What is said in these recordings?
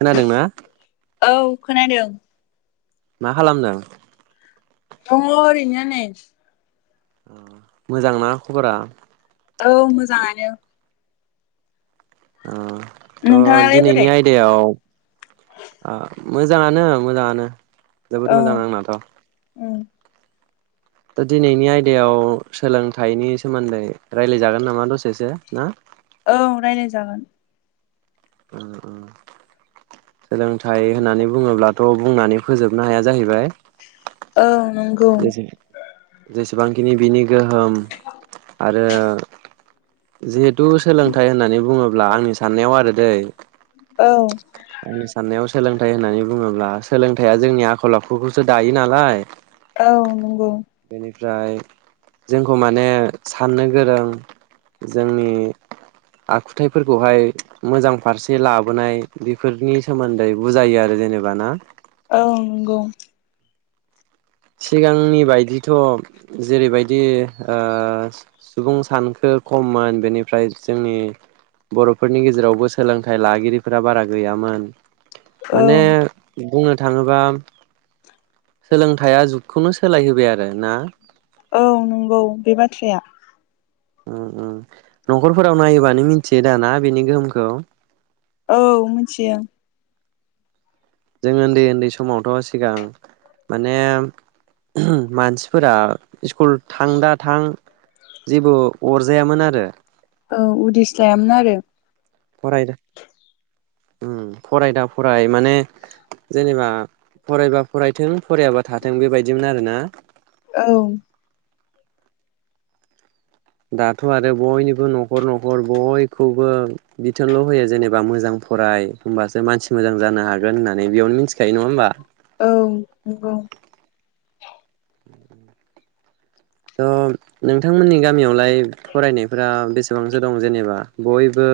खोनादोंना औ खोनादों मा खालामदों दङ ओरैनो नै मोजां ना खबरा औ मोजाङानो ओ थ नोंथाङालाय बोरै? दिनैनि आयदायाव मोजाङानो मोजाङानो जोबोद औ मोजां आंनाथ उम दा दिनैनि आयदायाव सोलोंथाइनि सोमोन्दै राय्लायजागोन नामा दसेसो ना औ राय्लायजागोन उम उम सोलोंथाइ होननानै बुङोब्ला थ बुंनानै फोजोबनो हाया जाहैबाय औ नंगौ ज [unintelligible] से जसे गोबांखिनि बिनि गोहोम आरो जिहेथु सोलोंथाइ होननानै बुङोब्ला आंनि साननायाव आरो दै औ आंनि साननायाव सोलोंथाइ होननानै बुङोब्ला सोलोंथाया जोंनि आखल आखुखौसो दायो नालाय औ नंगौ बेनिफ्राय जोंखौ माने साननो गोरो जोंनि आखुथायफोरखौहाय मोजां फारसे लाबोनाय बेफोरनि सोमोन्दै बुजायो आरो जेनेबा ना औ नंगौ सिगांनि बायदिथ जेरैबायदि ओ सुबुं सानखो खममोन बेनिफ्राय जोंनि बर'फोरनि गेजेरावबो सोलोंथाइ लागिरिफोरा बारा गैयामोन औ माने बुंनो थाङोबा सोलोंथाय या जुगखौनो सोलायहोबाय आरो ना औ नंगौ बे बाथ्राया नखरफोराव नायोबानो मिथियो दाना बेनि गोहोमखौ औ मिथियो जों उन्दै उन्दै समावथ सिगां माने मानसिफोरा स्कुल थां दा थां जेबो अरजायामोन आरो औ उदिस लायामोन आरो फरायदा फरायदा फराय माने जेनेबा फरायबा फरायथों फरायाबा थाथों बेबायदिमोन आरोना औ दाथ आरो बयनिबो नखर नखर बयखौबो बिथोनल होयो जेनेबा मोजां फराय होनबासो मानसि मोजां जानो हागोन होननानै बेयावनो मिथिखायो नङा होमबा औ नंगौ थ नोंथांमोननि गामियावलाय फरायनायफोरा बेसेबांसो दं जेनेबा बयबो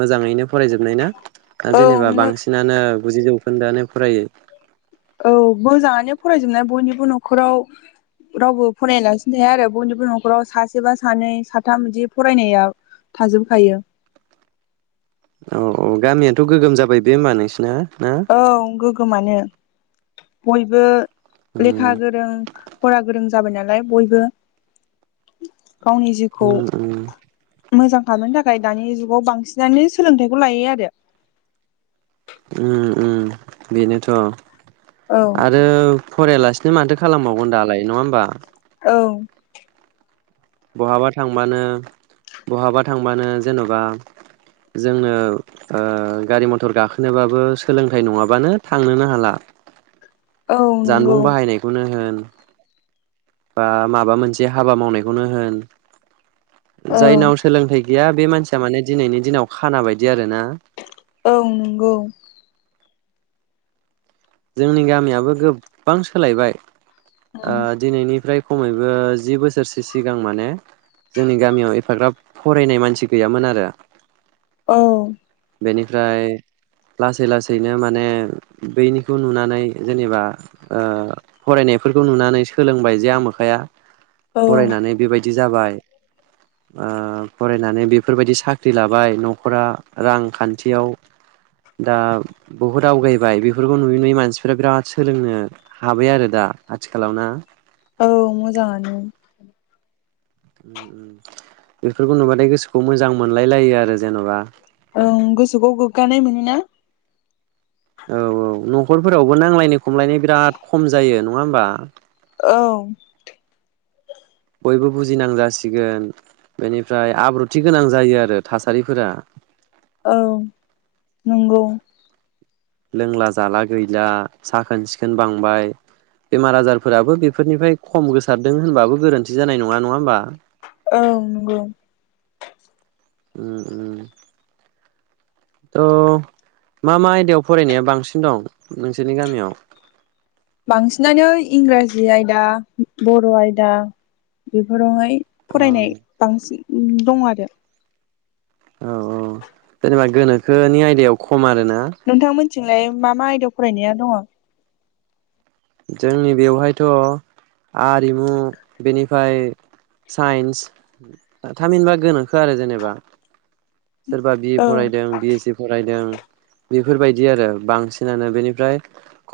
मोजाङैनो फरायजोबनाय ना दा औ जेनेबा मो बांसिनानो बुजिजोबखोन [unintelligible] दानो फरायो औ मोजाङानो फरायजोबनाय बयनिबो नखराव रावबो फरायलासिनो थाया आरो बयनिबो नखराव सासे बा सानै साथाम बिदि फरायनाया थाजोबखायो औ औ गामियाथ गोगोम जाबाय बे होमबा नोंसिना ना औ गोग्गोमानो बयबो उम लेखा गोरों फरा गोरों जाबाय नालाय बयबो गावनि जिउखौ उम उम मोजां खालामनो थाखाय दानि जुगाव बांसिनानो सोलोंथायाइखौ लायो आरो उम उम बेनोथ आरो फरायलासिनो माथो खालामबावगोन दालाय नङा होमबा औ बहाबा थांबानो बहाबा थांबानो जेनबा जोंनो ओ गारि मथर गाखोनोबाबो सोलोंथाइ नङाबानो थांनोनो हाला औ जानबुं नंगौ बाहायनायखौनो होन बा माबा मोनसे हाबा मावनायखौनो होन औ जायनाव सोलोंथाइ गैया बे मानसिया माने दिनैनि दिनाव खाना बायदि आरो ना औ नंगौ जोंनि गामियाबो गोबां सोलायबाय औ ओ दिनैनिफ्राय खमैबो जि बोसोरसो सिगां माने जोंनि गामियाव एफाग्राब फरायनाय मानसि गैयामोन आरो औ बेनिफ्राय लासै लासैनो माने बैनिखौ नुनानै जेनेबा ओ फरायनायफोरखौ नुनानै सोलोंबाय जे आमोखाया औ फरायनानै बेबायदि बिदि जाबाय ओ फरायनानै बेफोरबायदि साख्रि लाबाय नखरा रांखान्थियाव दा बहुद आवगायबाय बेफोरखौ नुयै नुयै मानसिफोरा बिराद सोलोंनो हाबाय आरो दा आथिखालाव ना औ मोजाङानो बेफोरखौ नुबाथाय गोसोखौ मोजां मोनलायलायो आरो जेन'बा ओं गोसोखौ गोग्गानाय मोनो ना? औ औ नखरफोरावबो नांलायनाय खमलायनाय बिराद खम जायो नङा होमबा औ बयबो बुजिनां जासिगोन बेनिफ्राय आब्रुथि गोनां जायो आरो थासारिफोरा औ नंगौ लोंला जाला गैला साखोन सिखोन बांबाय बेमार आजारफोराबो बेफोरनिफ्राय खम गोसारदों होनबाबो गोरोन्थि जानाय नङा नङा होमबा औ नंगौ उम उम थ' मा मा आयदायाव फरायनाया बांसिन दं नोंसोरनि गामियाव बांसिनानो इंराजि आयदा बर' आयदा बेफोरावहाय औ फरायनाय बांसिन दं आरो औ औ जेनेबा गोनोखोनि आयदायाव खम आरोना। नोंथांमोनथिंलाय मा मा आयदायाव फरायनाया दङ? जोंनि बेवहायथ' आरिमु बेनिफ्राय साइन्स थामहिनबा गोनोखो आरो जेनेबा। सोरबा बिए औ फरायदों बि एस सि फरायदों। बेफोरबायदि आरो बांसिनानो बेनिफ्राय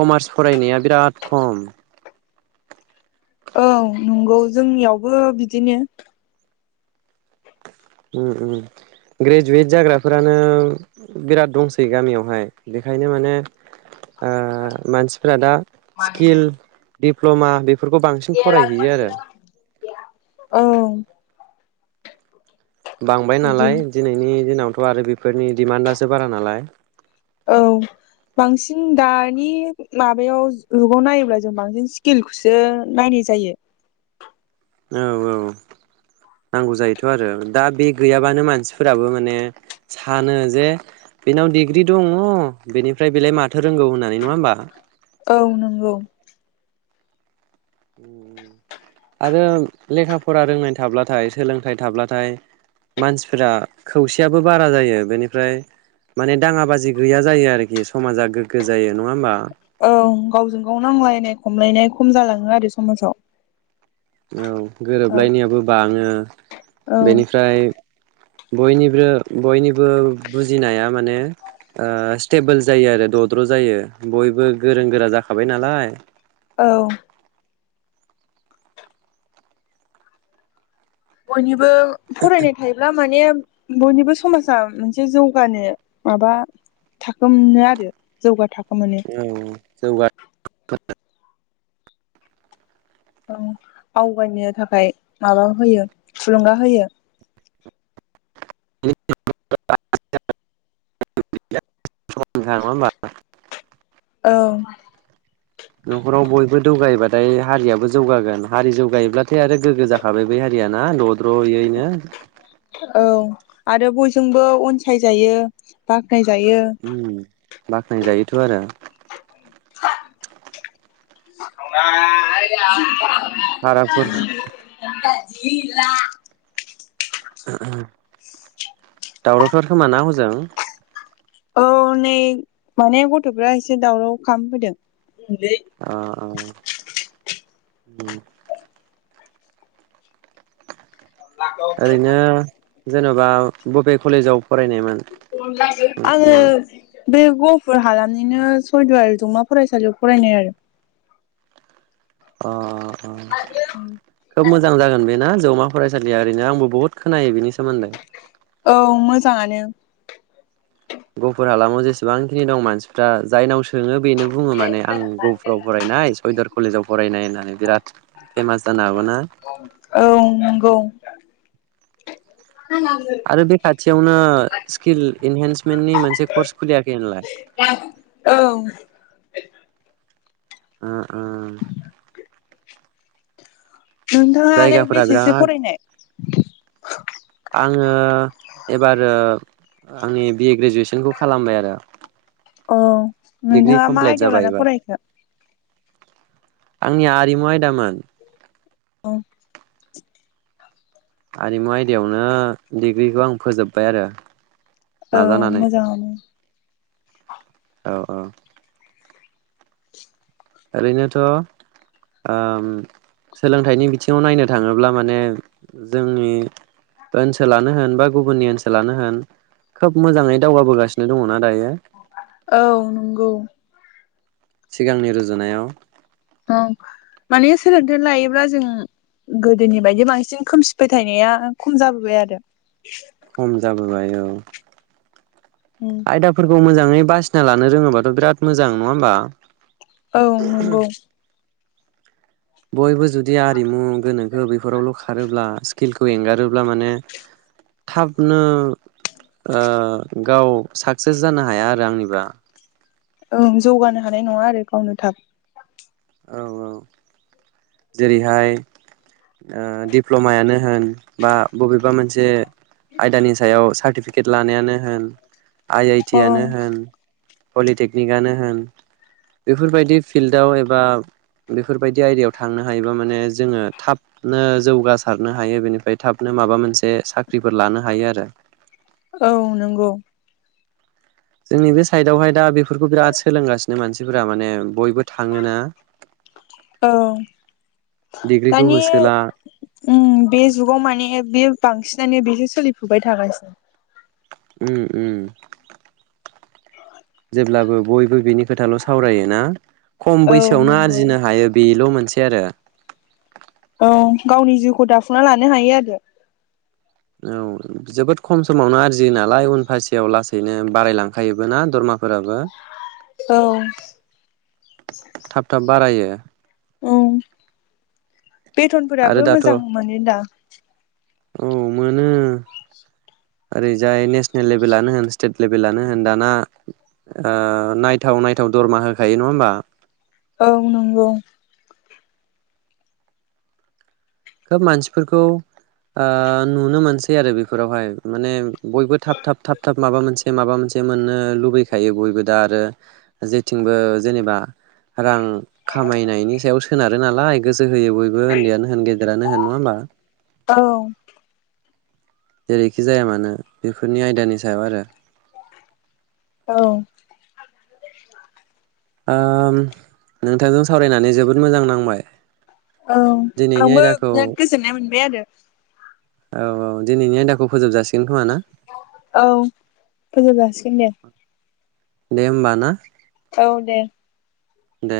कमार्स फरायनाया बिराद खम। औ नंगौ जोंनियावबो बिदिनो उम उम ग्रेजुवेट जाग्राफोरानो बिराद दंसै गामियावहाय बेखायनो माने ओ मानसिफोरा दा स्किल दिडप्ल'मा बेफो [unintelligible] ओं बांबाय नालाय बिदिनो दिनैनि दिनावथ' आरो बेफोरनि डिमान्डासो बारा नालाय। औ बांसिन दानि माबायाव जुगाव नायोब्ला जों बांसिन स्किलखौसो नायनाय जायो। औ औ नांगौ जायोथ' आरो दा बे गैयाबानो मानसिफोराबो माने सानो जे बेनाव डिग्रि दङ बेनिफ्राय बेलाय माथो रोंगौ होननानै नङा होमबा? औ नंगौ। आरो लेखा फरा रोंनाय थाब्लाथाय सोलोंथाइ थाब्लाथाय मानसिफोरा खौसेयाबो बारा जायो बेनिफ्राय माने दाङा बाजि गैया जायो आरोखि समाजा गोग्गो जायो नङा होमबा? औ गावजों गाव नांलायनाय खमलायनाय खम जालाङो आरो समाजाव। औ। ओ गोरोबलायनायाबो बाङो। औ [inaudible] बेनिफ्राय बयनिब्रो बयनि बो बुजिनाया माने ओ स्टेबोल जायो आरो दद्र' जायो बयबो गोरों गोरा जाखाबाय नालाय। औ बयनिब बो फरायनाय थायोब्ला माने बयनिबो समाजा मोनसे जौगानो माबा थाखोमनो आरो जौगा थाख औ जौगा [inaudible] [inaudible] औ आवगायनो थाखाय माबा होयो थुलुंगा होयो। [inaudible] नङा होनबा? औ न'खराव बयबो दौगायोबाथाय हारियाबो जौगागोन हारि जौगायोब्लाथाय आरो गोग्गो जाखाबाय बै हारियाना द द्र'यैनो। औ आरो बयजोंबो अनसायजायो बा नायजायो। बाख्नाय जायोथ' आरो। [unintelligible] भाराफोर [inaudible] [unintelligible] दावरावथार खोमाना हजों औ नै माने गथ'फ्रा एसे दावराव खालाम फैदों। आ आ उम ओरैनो जेन' बा बबे कलेजाव फरायनायमोन आङो नों बे गहपुर हालामनिनो सयदुवार जौमा फरायसालियाव फरायनाय आरो। अ आ खोब मोजां जागोन बेना जौमा फरायसालिया ओरैनो आंबो बहुत खोनायो बिनि सोमोन्दै औ मोजाङानो गुफुर हालामाव जेसेबांखिनि दं मानसिफ्रा जायनाव सोङो बेनो बुङो माने आं गहफुराव फरायनाय सयदुर कलेजाव फरायनाय होननानै बिराद फेमाज जानो हाग औ नोंगौ। आरो बे खाथियावनो स्किल इनहेन्समेन्टनि मोनसे कर्स खुलियाखै होनलाय? औ उम उम नोंथाङालाय जायगाफोरा बेसेसो बिराद फरायनाय? [inaudible] आङो एबार आंनि बिए ग्रेजुवेसनखौ खालामबाय आरो। अ डिग्रि नोंथाङा मा कमप्लिट आयदायाव जाबाय लाना एबार फरायखो? आंनिया आरिमु आयदामोन औ आरिमु आयदायावनो डिग्रिखौ आं फोजोबबाय आरो औ नाजानानै मोजाङानो औ औ ओरैनोथ' ओ सोलोंथाइनि बिथिङाव नायनो थाङोब्ला माने जोंनि ओनसोलानो होन बा गुबुननि ओनसोलानो होन खोब मोजाङै दावगाबोगासिनो दङना दायो औ नंगौ सिगांनि रुजुनायाव औ माने सोलोंथाइ लायोब्ला जों गोदोनि बायदि बांसिन खोमसि फोथायनाया खम जाबोबाय आरो [unintelligible] उम आयदाफोरखौ मोजां ङै बासिना लानो रोङोबाथ' बिराद मोजां नङा होमबा औ नंगौ बयबो जुदि आरिमु गोनोखो बेफोरावल' खारोब्ला फिलखौ एंगारोब्ला माने थाबनो ओ गाव साक्सेस जानो हाया आरो आंनिबा ओं जौगानो हानाय नङा आरो गावनो थाब औ औ जेरैहाय ओ दिप्ल'मायानो होन बा बबेबा मोनसे आयदानि सायाव सा टिफिकेट लानायानो होन आइ आइ टि औ आनो होन पलिटेकनिकआनो होन बेफोरबायदि फिल्डआव एबा बेफोरबायदि आयदायाव थांनो हायोबा माने जोङो थाबनो जौगासारनो हायो बेनिफाय थाबनो माबा मोनसे साख्रिफोर लानो हायो आरो औ नोंगौ जोंनि बे साइदावहाय दा बेफोरखौ बिराद सोलोंगासिनो मानसिफोरा माने बयबो थाङोना औ डिग्रिखौ दानि होसोला उम बे जुगाव माने बेयो बांसिनानो बेसो सोलिफुबाय थागासिनो उम उम जेब्लाबो बयबो बिनि खोथाल' सावरायो ना? खम औ बैसोआवनो नंगौ आरजिनो हायो बिल'मोन से आरो ओं गावनि जिउखौ दाफुंना लानो हायो आरो औ जोबोद खम समावनो आरजियो नालाय उन फासेयाव लासैनो बारायलांखायोबो ना दरमाफोराबो औ थाब थाब बारायो ओ औ आरो बेथनफोराबो दाथ' मोजां मोनो दा [inaudible] औ मोनो ओरैजाय नेसनेल लेभेलानो होन स्टेट लेभेलानो होन दाना ओ नायथाव नायथाव दरमा होखायो नङा होमबा औ नंगौ खोब मानसिफोरखौ ओ नुनो मोनसै आरो बेफोरावहाय माने बयबो थाब थाब थाब थाब माबा मोनसे माबा मोनसे मोननो लुबैखायो बयबो दा आरो जेथिंबो जेनेबा रां खामायनायनि सायाव सोनारो नालाय गोसो होयो बयबो उन्दैयानो होन गे देरानो होन नङा होमबा औ जेरैखि जाया मानो बेफोरनि आयदानि सायाव आरो औ ओम नोंथांजों सावरायनानै जोबोद मोजां नांबाय दिनैनि आंलबो आयदाखौ बिराद गोजोननाय मोनबाय आरो औ औ दिनैनि आयदाखौ फोजोबजासि औ फोजोब जाासिगोन दे दे होमबा ना औ दे दे